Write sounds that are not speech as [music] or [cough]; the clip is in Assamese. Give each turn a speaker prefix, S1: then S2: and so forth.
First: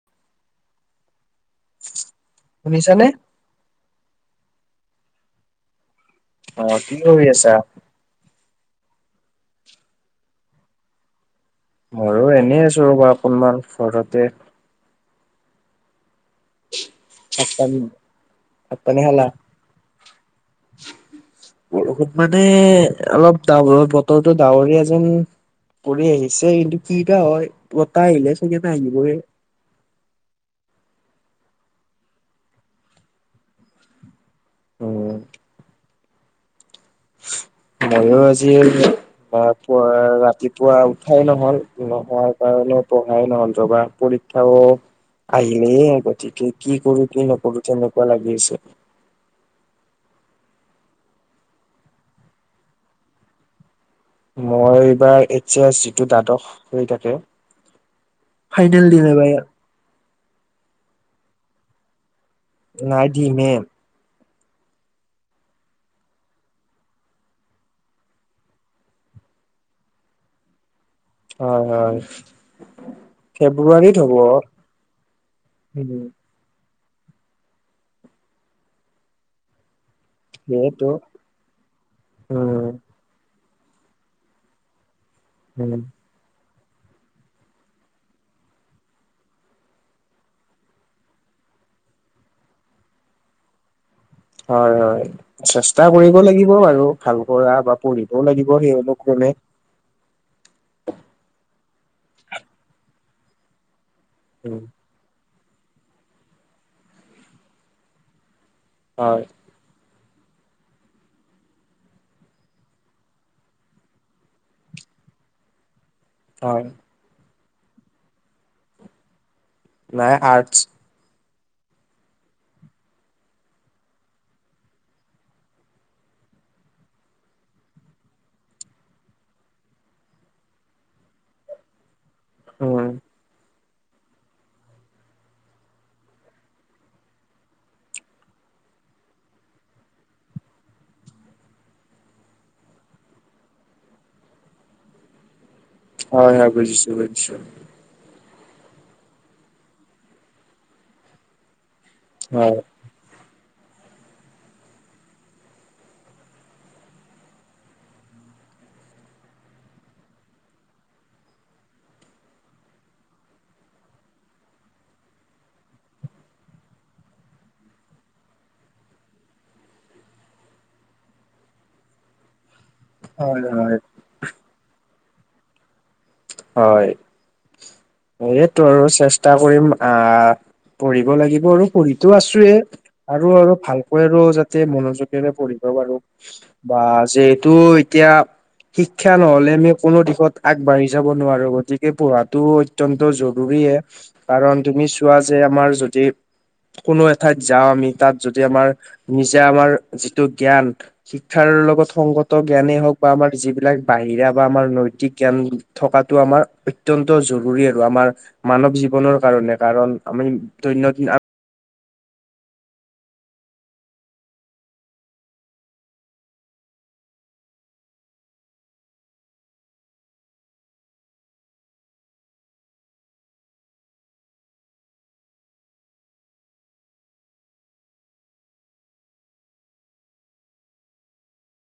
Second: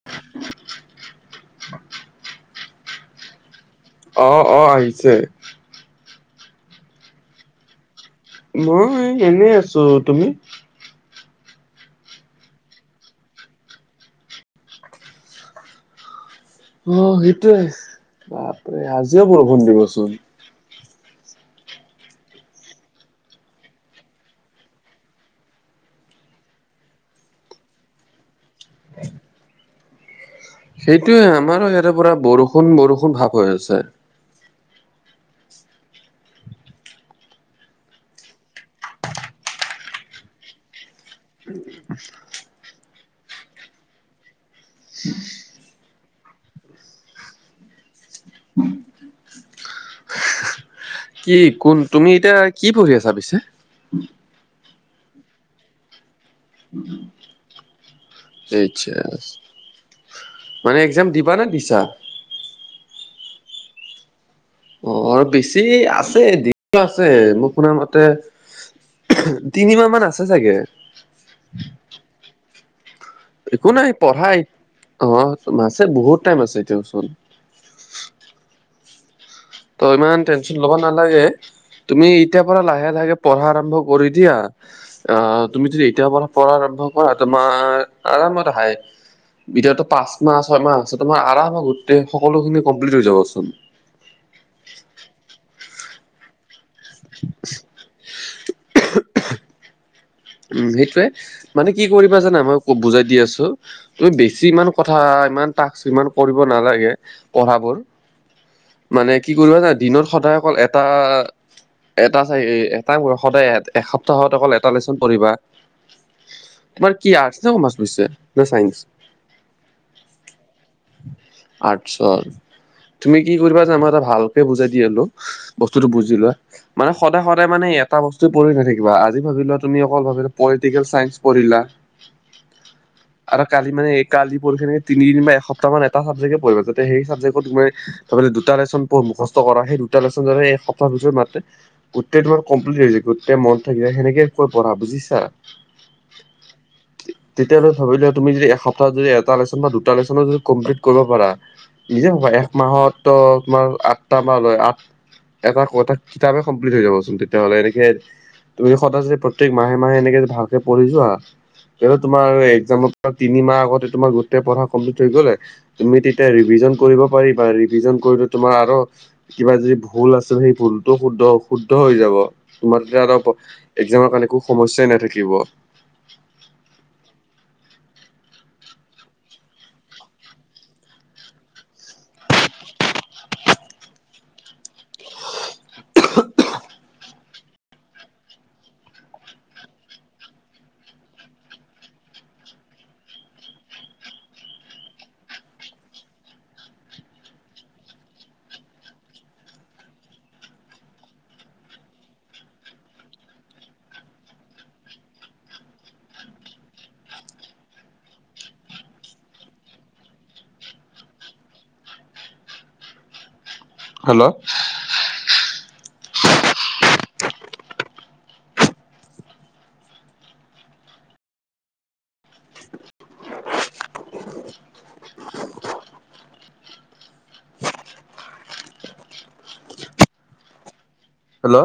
S1: [inaudible]
S2: শুনিছানে?
S1: অ অ আহিছে।
S2: অ কি কৰি আছা?
S1: মই এনেই আছো, তুমি?
S2: মোৰো এনেই আছো ৰ'ব অকণমান ঘৰতে
S1: অ
S2: ভাত
S1: সেইটোৱে
S2: পানী ভাত
S1: বাপৰে
S2: পানী খালা?
S1: আজিও বৰষুণ দিবচোন।
S2: বৰষুণ মানে অলপ ডাৱৰ বতৰটো ডাৱৰীয়া যেন কৰি আহিছে কিন্তু কি এটা হয় বতাহ আহিলে চাগে নাহিবই।
S1: সেইটোয়ে আমাৰো ইয়াৰে পৰা বৰষুণ বৰষুণ ভাৱ হৈ আছে।
S2: উম, মইও আজি ৰাতিপুৱা উঠাই নহ'ল নহোৱাৰ কাৰণে পঢ়াই নহ'ল জবা পৰীক্ষাও আহিলেই গতিকে কি কৰো কি নকৰো তেনেকুৱা লাগি আছে।
S1: কি কোন তুমি এতিয়া কি পঢ়ি আছা পিছে?
S2: মই এইবাৰ এইছ এছ যিটো দ্বাদশ হৈ থাকে
S1: আচ্ছা
S2: ফাইনেল দিম এইবাৰ ইয়াত।
S1: মানে এক্সাম দিবানে দিছা?
S2: নাই দিম হে।
S1: অ', আৰু বেছি আছে দিন আছে মোক শুনাৰ মতে তিনি মাহ মান আছে চাগে।
S2: হয়, হয়।
S1: একো নাই
S2: ফেব্ৰুৱাৰীত হ'ব
S1: পঢ়াই অ' আছে
S2: উম
S1: বহুত টাইম আছে এতিয়া ওচৰত। ত' ইমান টেনচন লব
S2: যিহেতু
S1: নালাগে তুমি এতিয়াৰ পৰা
S2: উম
S1: লাহে লাহে পঢ়া আৰম্ভ কৰি দিয়া আহ তুমি
S2: উম
S1: যদি এতিয়া পৰা পঢ়া আৰম্ভ কৰা তোমাৰ আৰামত আহে এতিয়াটো পাঁচ মাহ ছয় মাহ আছে তোমাৰ আৰামত গোটেই সকলোখিনি কমপ্লিট হৈ যাবচোন।
S2: হয়, হয়, চেষ্টা কৰিব লাগিব বাৰু ভাল কৰা বা পঢ়িবও লাগিব। পঢ়ি অলপ কেনে
S1: উম, সেইটোয়ে মানে কি কৰিবা জানা মই বুজাই দি আছো তুমি বেছি
S2: উম
S1: ইমান কথা কথা ইমান টাস্ক ইমান কৰিব নালাগে পঢ়াবোৰ মানে
S2: হয়
S1: কি কৰিবা জানা দিনত সদায় অকল এটা এটা এটা সদায় এসপ্তাহত অকল এটা লেচন পঢ়িবা
S2: হয়।
S1: তোমাৰ কি আৰ্টচ নে কমাৰ্চছে নে চাইন্স?
S2: নাই আৰ্টছ।
S1: আৰ্টছৰ তুমি কি কৰিবা জানমাৰ এটা ভালকে বুজাই দিলো বস্তুটো বুজি লোৱা মানে সদায় সদায় মানে এটা বস্তু পঢ়িৰ নাথাকিবা আজি ভাবিলোৱা তুমি অকল ভাবিলা পলিটিকেল চাইঞ্চ পঢ়িলা
S2: উম
S1: আৰু কালি মানে কালি পৰসি তিদিন বা এসপ্তাহ মান এটা চাবজেক্টয়ে পঢ়িবা যাতে সেই চাবজেক্ট ত দুটা লেশ্যন মুখস্থ কৰা সেই দুটা লেশ্যন যাতে এক সপ্তাহ পিছত মাতে গোটেই তোমাৰ কমপ্লিট হৈ যায় গোটেই মনত থাকি যায় সেনেকে কৈ পঢ়া বুজিছা!
S2: হয়, হয়, বুজিছোঁ বুজিছোঁ।
S1: তেতিয়াহ'লে তুমি যদি এসপ্তাহ যদি এটা লেশ্যন বা দুটা লেশ্যনও যদি কমপ্লিট কৰিব পাৰা নিজে ভাবা এক
S2: হয়
S1: মাহতো তোমাৰ আঠটা মাহ লয় আঠ এটা এটা কিতাপে কমপ্লিট হৈ যাবচোন তেতিয়াহলে এনেকে তুমি সদায় যে প্ৰত্যেক মাহে মাহে এনেকে ভালকে পঢি যোৱা এই তোমাৰ এক্সামৰ পৰা তিনি মাহ আগতে তোমাৰ গোটেই পঢ়া কমপ্লিট হৈ গ'লে তুমি তেতিয়া ৰিভিজন কৰিব পাৰিবা ৰিভিজন কৰোঁতে তোমাৰ আৰু কিবা যদি ভুল আছে সেই ভুলটো শুদ্ধ শুদ্ধ হৈ যাব। তোমাৰ তেতিয়া অলপ
S2: হয় হয়
S1: একজামৰ কাৰণে একো সমস্যাই নাথাকিব।
S2: হয়, এইটো আৰু চেষ্টা কৰিম আহ পঢ়িব লাগিব আৰু পঢ়িতো আছোঁয়ে। আৰু আৰু ভালকৈ আৰু যাতে মনোযোগেৰে পঢ়িব পাৰোঁ। বা যিহেতু এতিয়া শিক্ষা নহ'লে আমি কোনো দিশত আগবাঢ়ি যাব নোৱাৰোঁ। গতিকে পঢ়াটো অত্যন্ত জৰুৰীয়ে। কাৰণ তুমি চোৱা যে আমাৰ যদি কোনো এঠাইত যাওঁ আমি তাত যদি আমাৰ নিজা আমাৰ যিটো জ্ঞান শিক্ষাৰ লগত সংগত জ্ঞানেই হওঁক বা আমাৰ যিবিলাক বাহিৰা বা আমাৰ নৈতিক জ্ঞান থকাটো আমাৰ অত্যন্ত জৰুৰী আৰু আমাৰ মানৱ জীৱনৰ কাৰণে কাৰণ আমি দৈনন্দিন
S1: হেল্ল' হেল্ল'